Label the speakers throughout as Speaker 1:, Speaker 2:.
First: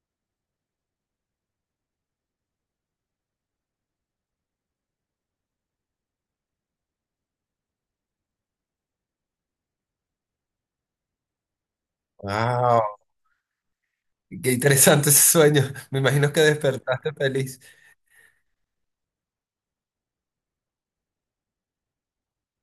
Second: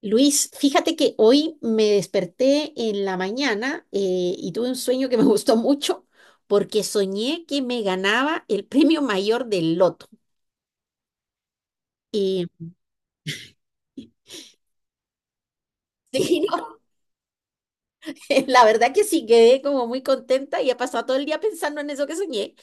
Speaker 1: Luis, fíjate que hoy me desperté en la mañana, y tuve un sueño que me gustó mucho porque soñé que me ganaba el premio mayor del loto. Y,
Speaker 2: Wow, qué interesante ese sueño. Me imagino que
Speaker 1: sí.
Speaker 2: despertaste feliz.
Speaker 1: La verdad que sí, quedé como muy contenta y he pasado todo el día pensando en eso que soñé.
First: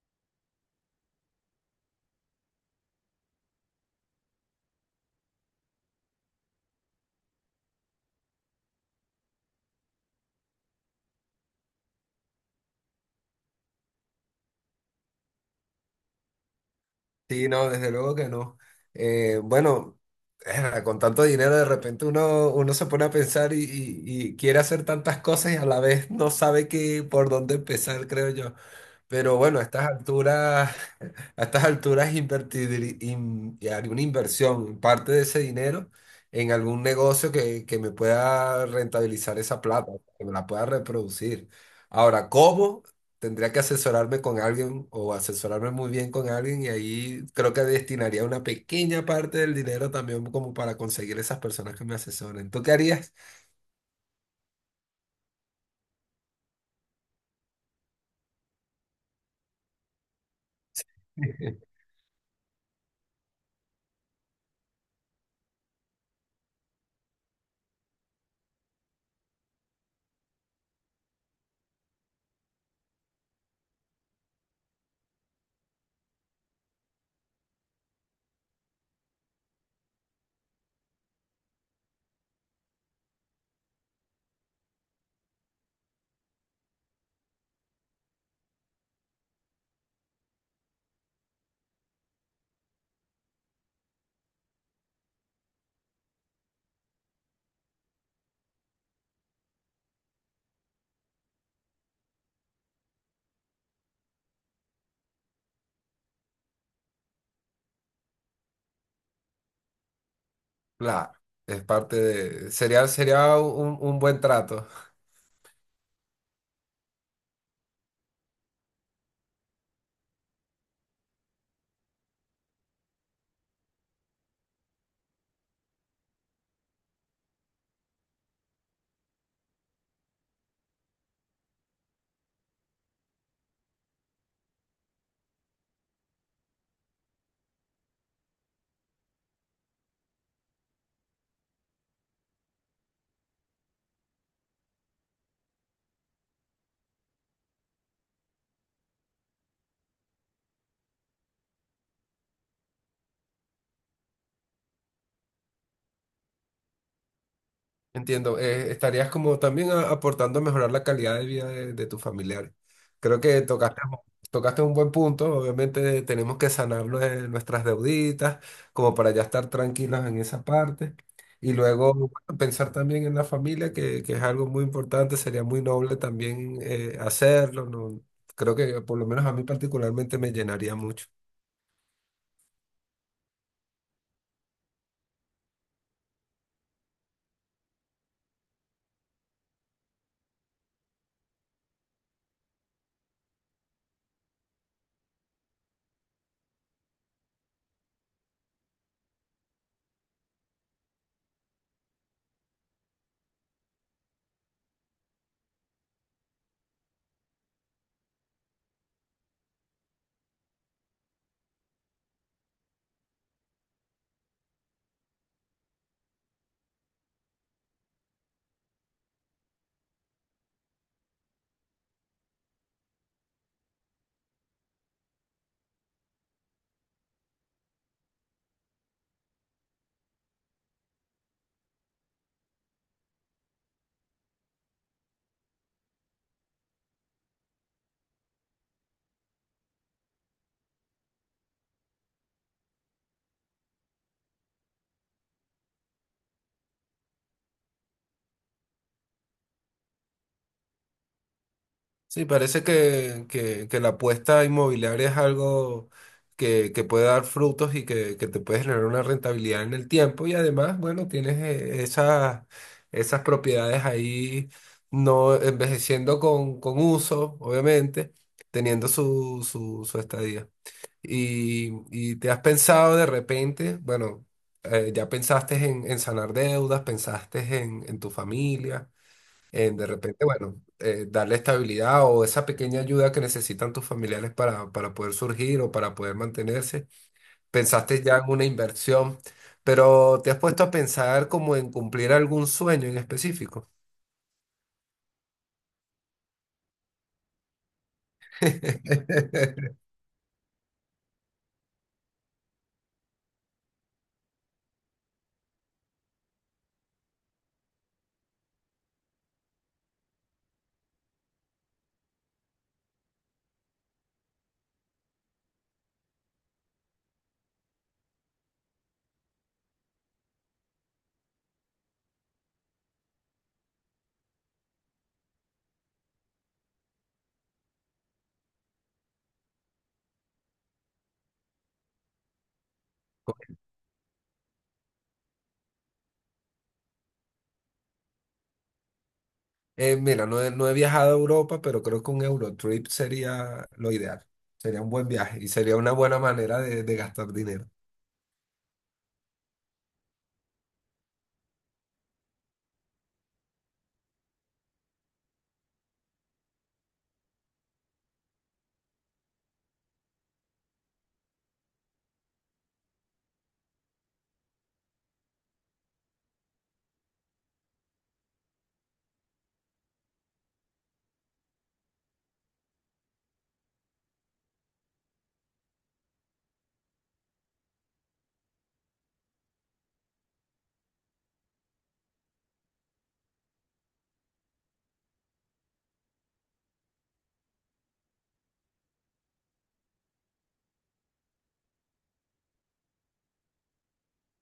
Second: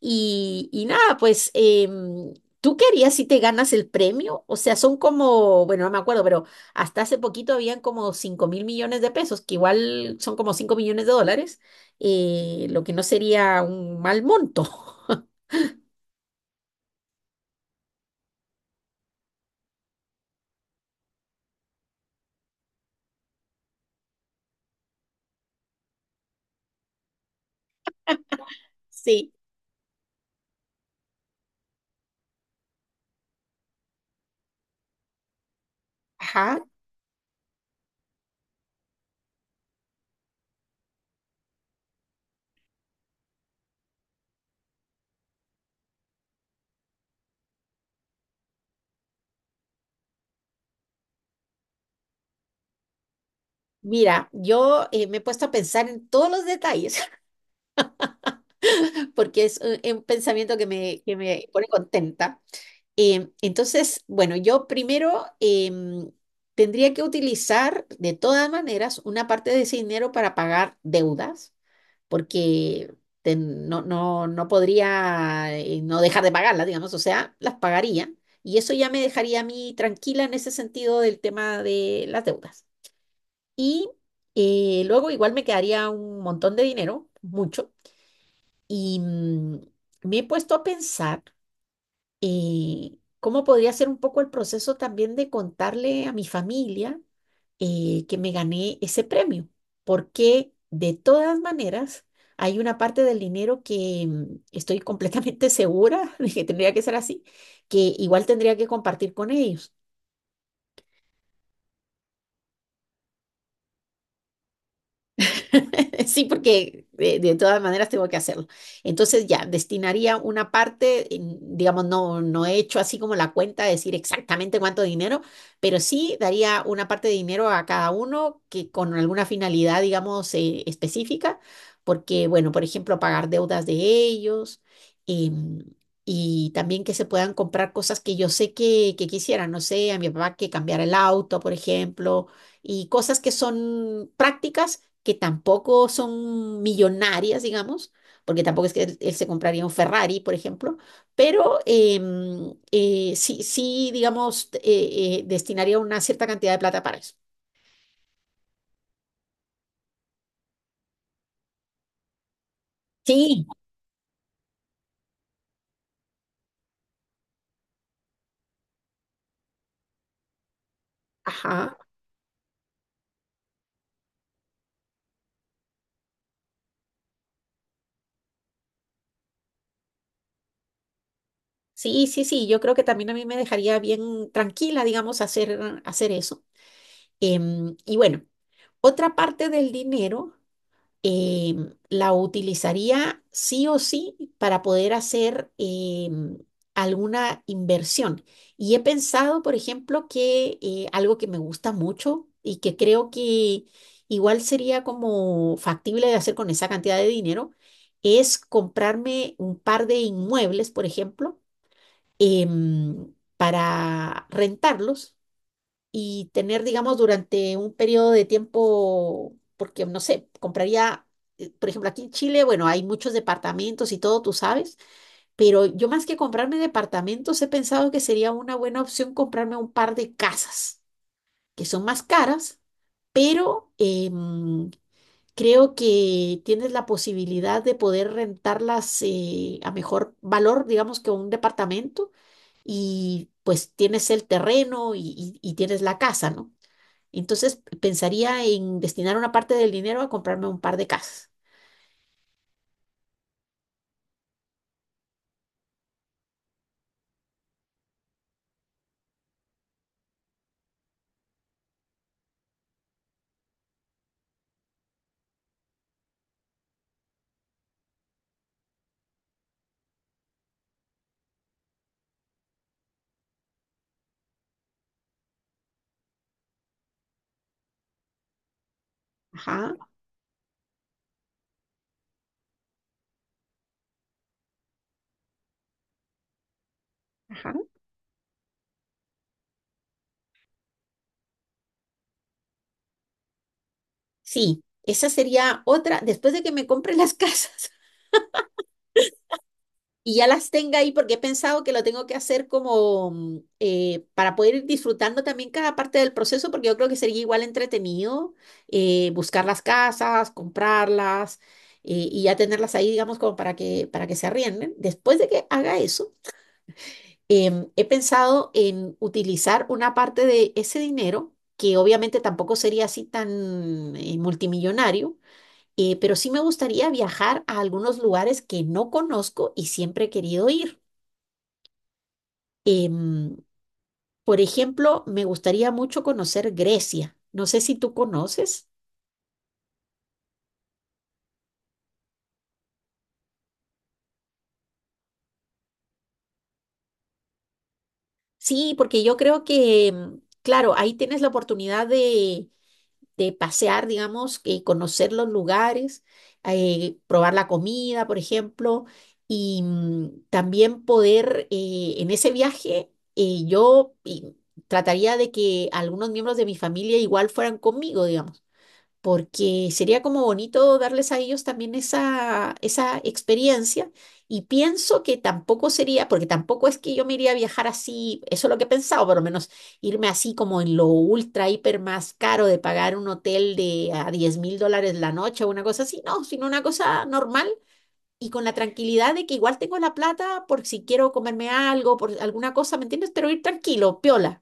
Speaker 1: Y nada, pues, ¿tú qué harías si te ganas el premio? O sea, son como, bueno, no me acuerdo, pero hasta hace poquito habían como 5.000 millones de pesos, que igual son como 5 millones de dólares, lo que no sería un mal monto.
Speaker 2: Sí, no, desde luego que no. Bueno, con tanto dinero de repente uno se pone a pensar y quiere hacer tantas cosas y a la vez no sabe qué por dónde empezar, creo yo.
Speaker 1: Sí,
Speaker 2: Pero bueno, a estas alturas, a estas alturas haré una inversión, parte de ese dinero en
Speaker 1: ajá.
Speaker 2: algún negocio que me pueda rentabilizar esa plata, que me la pueda reproducir. Ahora, ¿cómo? Tendría que asesorarme con alguien o asesorarme muy bien con alguien y ahí creo que destinaría una pequeña parte del dinero también como para conseguir esas personas que me asesoren. ¿Tú qué harías?
Speaker 1: Mira, yo, me he puesto a pensar en todos los detalles, porque es, un pensamiento que me pone contenta. Entonces, bueno, yo primero, tendría que utilizar de todas maneras una parte de ese dinero para pagar deudas, porque no, no, no podría, no dejar de pagarlas, digamos, o sea, las pagaría y eso ya me dejaría a mí tranquila en ese sentido del tema de las deudas. Y, luego igual me quedaría un montón de dinero, mucho, y me he puesto a pensar, cómo podría ser un poco el proceso también de contarle a mi familia, que me gané ese premio, porque de todas maneras hay una parte del dinero que, estoy completamente segura de que tendría que ser así, que igual tendría que compartir con ellos.
Speaker 2: Claro, es parte de, sería, sería un buen trato.
Speaker 1: Sí, porque de todas maneras tengo que hacerlo. Entonces ya, destinaría una parte, digamos, no, no he hecho así como la cuenta de decir exactamente cuánto dinero, pero sí daría una parte de dinero a cada uno que con alguna finalidad, digamos, específica, porque, bueno, por ejemplo, pagar deudas de ellos. em, Y también que se puedan comprar cosas que yo sé que quisieran, no sé, a mi papá que cambiara el auto, por ejemplo, y cosas que son prácticas que tampoco son millonarias, digamos, porque tampoco es que él se compraría un Ferrari, por ejemplo, pero sí, sí, digamos, destinaría una cierta cantidad de plata para eso.
Speaker 2: Entiendo, estarías como también aportando a mejorar la calidad de vida de tus familiares. Creo que
Speaker 1: Sí,
Speaker 2: tocaste, tocaste un buen punto. Obviamente tenemos que sanar nuestras deuditas como para ya estar tranquilos en esa parte y
Speaker 1: ajá.
Speaker 2: luego bueno, pensar también en la familia, que es algo muy importante. Sería muy noble también hacerlo, ¿no? Creo que por lo menos a mí particularmente me llenaría mucho.
Speaker 1: Sí, sí, sí, yo creo que también a mí me dejaría bien tranquila, digamos, hacer, hacer eso. Y bueno, otra parte del dinero, la utilizaría sí o sí para poder hacer, alguna inversión. Y he pensado, por ejemplo, que, algo que me gusta mucho y que creo que igual sería como factible de hacer con esa cantidad de dinero es comprarme un par de inmuebles, por ejemplo, para rentarlos y tener, digamos, durante un periodo de tiempo, porque no sé, compraría, por ejemplo, aquí en Chile, bueno, hay muchos departamentos y todo, tú sabes, pero yo más que comprarme departamentos he pensado que sería una buena opción comprarme un par de casas, que son más caras, pero, creo que tienes la posibilidad de poder rentarlas, a mejor valor, digamos, que un departamento. Y pues tienes el terreno y tienes la casa, ¿no? Entonces pensaría en destinar una parte del dinero a comprarme un par de casas.
Speaker 2: Sí, parece que la apuesta inmobiliaria es algo que puede dar frutos y que te puede generar una rentabilidad en el tiempo. Y además, bueno, tienes esas, esas propiedades ahí no envejeciendo con uso, obviamente, teniendo su estadía. Y te has pensado de repente, bueno, ya pensaste en sanar deudas, pensaste en tu familia,
Speaker 1: Ajá,
Speaker 2: de repente, bueno, darle estabilidad o esa pequeña ayuda que necesitan tus familiares para poder surgir o para poder mantenerse.
Speaker 1: ajá.
Speaker 2: Pensaste ya en una inversión, pero ¿te has puesto a pensar como en cumplir algún sueño en específico?
Speaker 1: Sí, esa sería otra, después de que me compre las casas y ya las tenga ahí, porque he pensado que lo tengo que hacer como, para poder ir disfrutando también cada parte del proceso, porque yo creo que sería igual entretenido, buscar las casas, comprarlas, y ya tenerlas ahí, digamos, como para que se arrienden. Después de que haga eso, he pensado en utilizar una parte de ese dinero, que obviamente tampoco sería así tan, multimillonario, pero sí me gustaría viajar a algunos lugares que no conozco y siempre he querido ir. Em, por ejemplo, me gustaría mucho conocer Grecia. No sé si tú conoces.
Speaker 2: Mira, no he viajado a Europa, pero creo que un Eurotrip sería lo ideal. Sería un buen viaje y sería una buena manera de gastar dinero.
Speaker 1: Sí, porque yo creo que, claro, ahí tienes la oportunidad de pasear, digamos, que conocer los lugares, probar la comida, por ejemplo, y también poder, en ese viaje, eh, yo y, trataría de que algunos miembros de mi familia igual fueran conmigo, digamos, porque sería como bonito darles a ellos también esa experiencia y pienso que tampoco sería, porque tampoco es que yo me iría a viajar así, eso es lo que he pensado, por lo menos irme así como en lo ultra, hiper más caro de pagar un hotel de a 10.000 dólares la noche o una cosa así, no, sino una cosa normal y con la tranquilidad de que igual tengo la plata por si quiero comerme algo, por alguna cosa, ¿me entiendes? Pero ir tranquilo, piola.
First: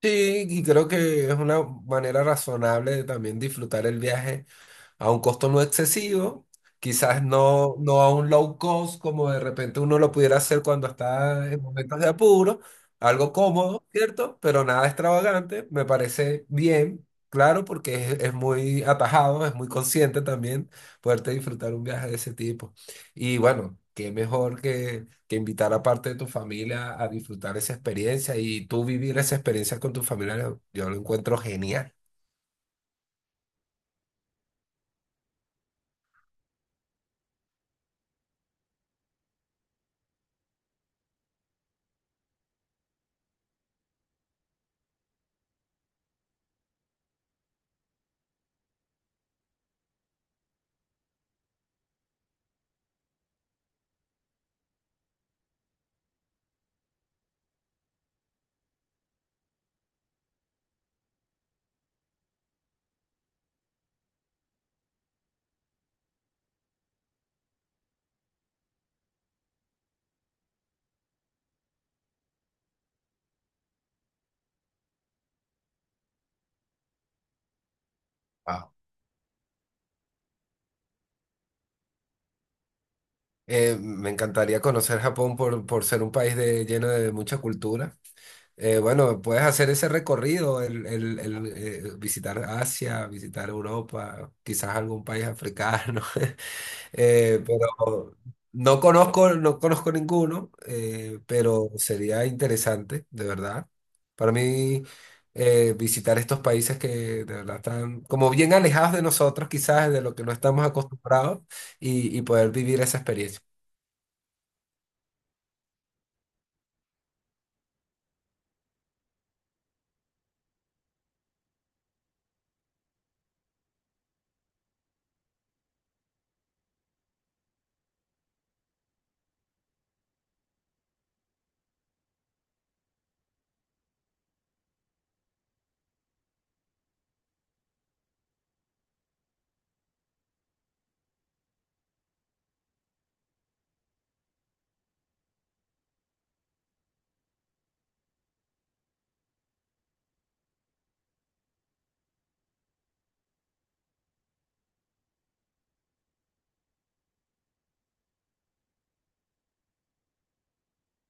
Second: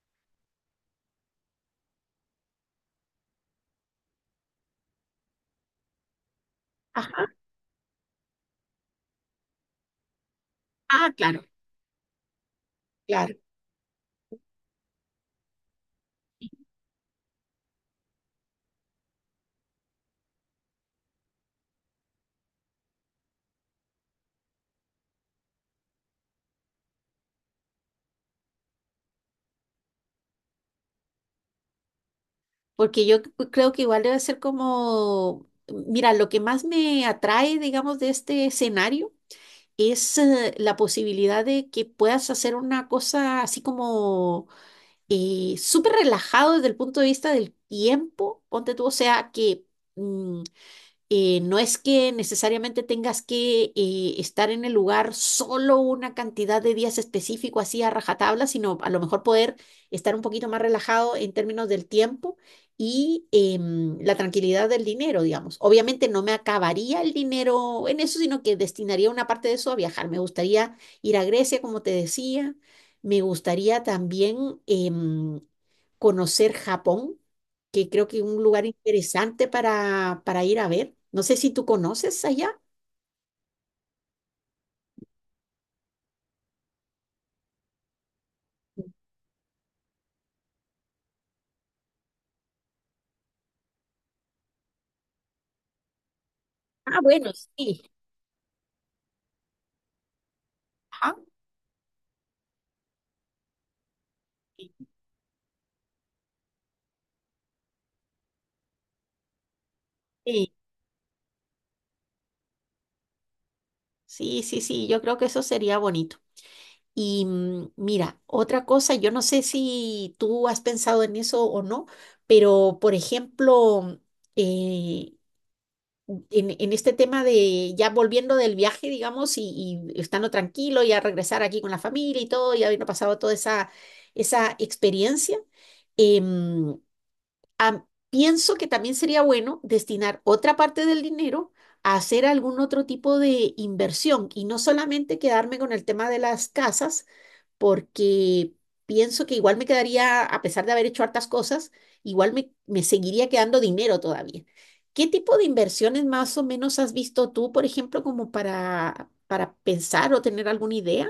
Speaker 2: Sí, y creo que es una manera razonable de también disfrutar el viaje a un costo no excesivo, quizás
Speaker 1: Ajá.
Speaker 2: no, no a un low cost como de repente uno lo pudiera hacer cuando
Speaker 1: Ah, claro,
Speaker 2: está en momentos de apuro, algo
Speaker 1: claro.
Speaker 2: cómodo, ¿cierto? Pero nada extravagante, me parece bien, claro, porque es muy atajado, es muy consciente también poderte disfrutar un viaje de ese tipo. Y bueno, qué mejor que invitar a parte de tu familia a disfrutar esa experiencia y tú vivir esa experiencia con tus familiares, yo lo encuentro genial.
Speaker 1: Porque yo creo que igual debe ser como, mira, lo que más me atrae, digamos, de este escenario es, la posibilidad de que puedas hacer una cosa así como, súper relajado desde el punto de vista del tiempo, ponte tú, o sea, que, mm, no es que necesariamente tengas que, estar en el lugar solo una cantidad de días específico así a rajatabla, sino a lo mejor poder estar un poquito más relajado en términos del tiempo y, la tranquilidad del dinero, digamos. Obviamente no me acabaría el dinero en eso, sino que destinaría una parte de eso a viajar. Me gustaría ir a Grecia, como te decía. Me gustaría también, conocer Japón, que creo que es un lugar interesante para ir a ver. No sé si tú conoces allá.
Speaker 2: Me encantaría conocer Japón por ser un país de, lleno de mucha cultura. Bueno, puedes hacer ese recorrido, visitar Asia, visitar Europa, quizás algún país africano.
Speaker 1: Ah, bueno, sí.
Speaker 2: Pero no conozco ninguno,
Speaker 1: Ajá.
Speaker 2: pero sería interesante, de verdad. Para mí, visitar estos países que de verdad están como bien alejados de nosotros, quizás de lo que no
Speaker 1: Sí,
Speaker 2: estamos acostumbrados, y poder vivir esa experiencia.
Speaker 1: sí, sí, sí, yo creo que eso sería bonito. Y mira, otra cosa, yo no sé si tú has pensado en eso o no, pero por ejemplo, eh, en este tema de ya volviendo del viaje, digamos, y estando tranquilo, ya regresar aquí con la familia y todo, y habiendo pasado toda esa, esa experiencia, em, pienso que también sería bueno destinar otra parte del dinero a hacer algún otro tipo de inversión y no solamente quedarme con el tema de las casas, porque pienso que igual me quedaría, a pesar de haber hecho hartas cosas, igual me seguiría quedando dinero todavía. ¿Qué tipo de inversiones más o menos has visto tú, por ejemplo, como para pensar o tener alguna idea?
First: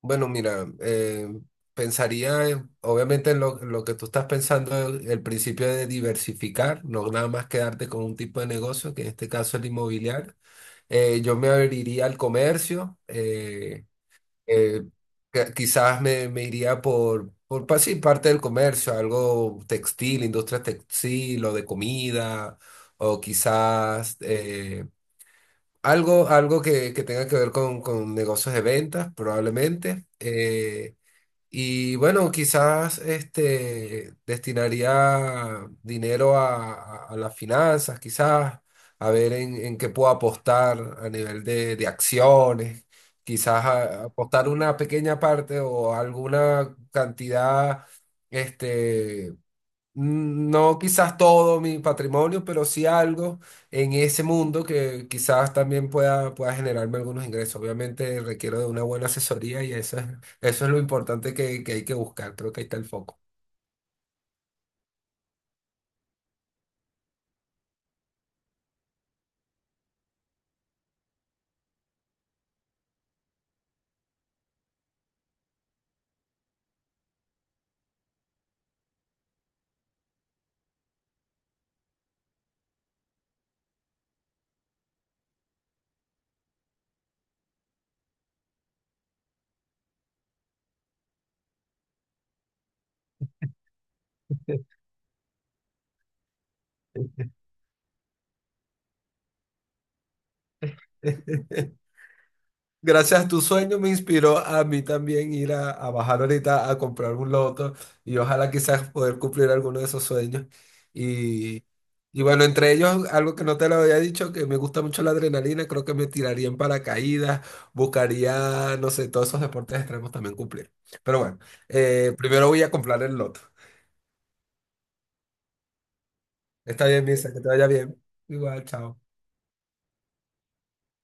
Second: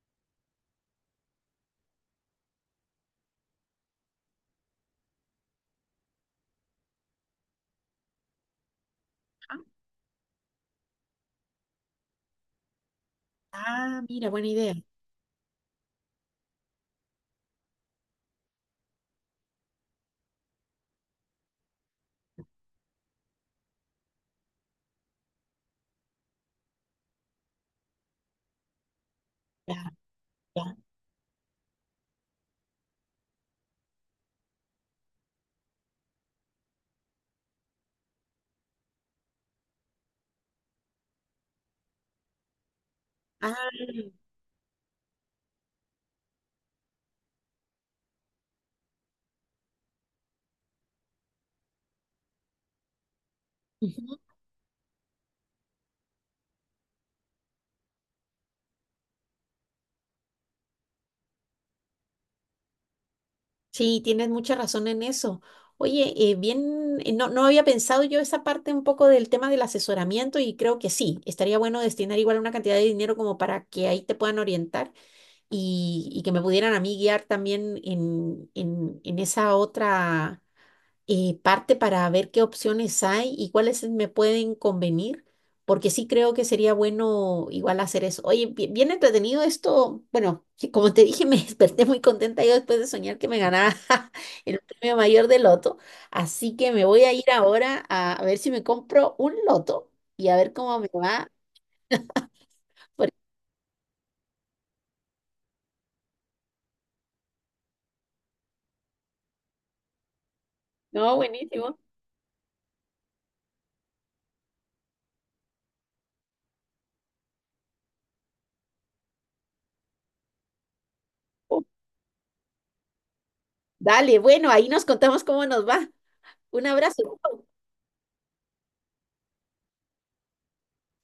Speaker 2: Bueno, mira, pensaría obviamente en lo que tú estás pensando, el principio de diversificar, no nada más quedarte con un tipo de negocio, que en este caso es el inmobiliario. Yo me abriría al comercio,
Speaker 1: Ah, mira, buena idea.
Speaker 2: eh, quizás me iría sí, parte del comercio, algo textil, industria textil o de comida, o quizás algo, algo que tenga que ver con negocios de ventas,
Speaker 1: Ya,
Speaker 2: probablemente.
Speaker 1: ya.
Speaker 2: Y bueno, quizás este, destinaría dinero a las finanzas, quizás, a ver en qué puedo apostar a nivel de acciones, quizás
Speaker 1: Ah,
Speaker 2: apostar una pequeña parte o alguna cantidad, este, mm, no quizás todo mi patrimonio, pero sí algo en
Speaker 1: ujú.
Speaker 2: ese mundo que quizás también pueda, pueda generarme algunos ingresos. Obviamente requiero de una buena asesoría eso es lo importante que hay que buscar. Creo que ahí está el foco.
Speaker 1: Sí, tienes mucha razón en eso. Oye, bien, no, no había pensado yo esa parte un poco del tema del asesoramiento y creo que sí, estaría bueno destinar igual una cantidad de dinero como para que ahí te puedan orientar y que me pudieran a mí guiar también en, en esa otra, parte para ver qué opciones hay y cuáles me pueden convenir, porque sí creo que sería bueno igual hacer eso. Oye, bien entretenido esto. Bueno, que como te dije, me desperté muy contenta yo después de soñar que me ganaba el premio mayor de loto, así que me voy a ir ahora a ver si me compro un loto y a ver cómo me va. porque-
Speaker 2: Gracias a tu sueño me inspiró a mí también ir a bajar ahorita a comprar un loto y ojalá quizás poder cumplir alguno de esos sueños.
Speaker 1: No,
Speaker 2: Y,
Speaker 1: buenísimo.
Speaker 2: y bueno, entre ellos, algo que no te lo había dicho, que me gusta mucho la adrenalina, creo que me tiraría en paracaídas, buscaría, no sé, todos esos deportes extremos también cumplir. Pero bueno,
Speaker 1: Uh,
Speaker 2: primero voy a comprar el loto.
Speaker 1: Dale, bueno, ahí nos contamos cómo nos va. Un
Speaker 2: Está
Speaker 1: abrazo.
Speaker 2: bien, Misa, que te vaya bien. Igual, chao.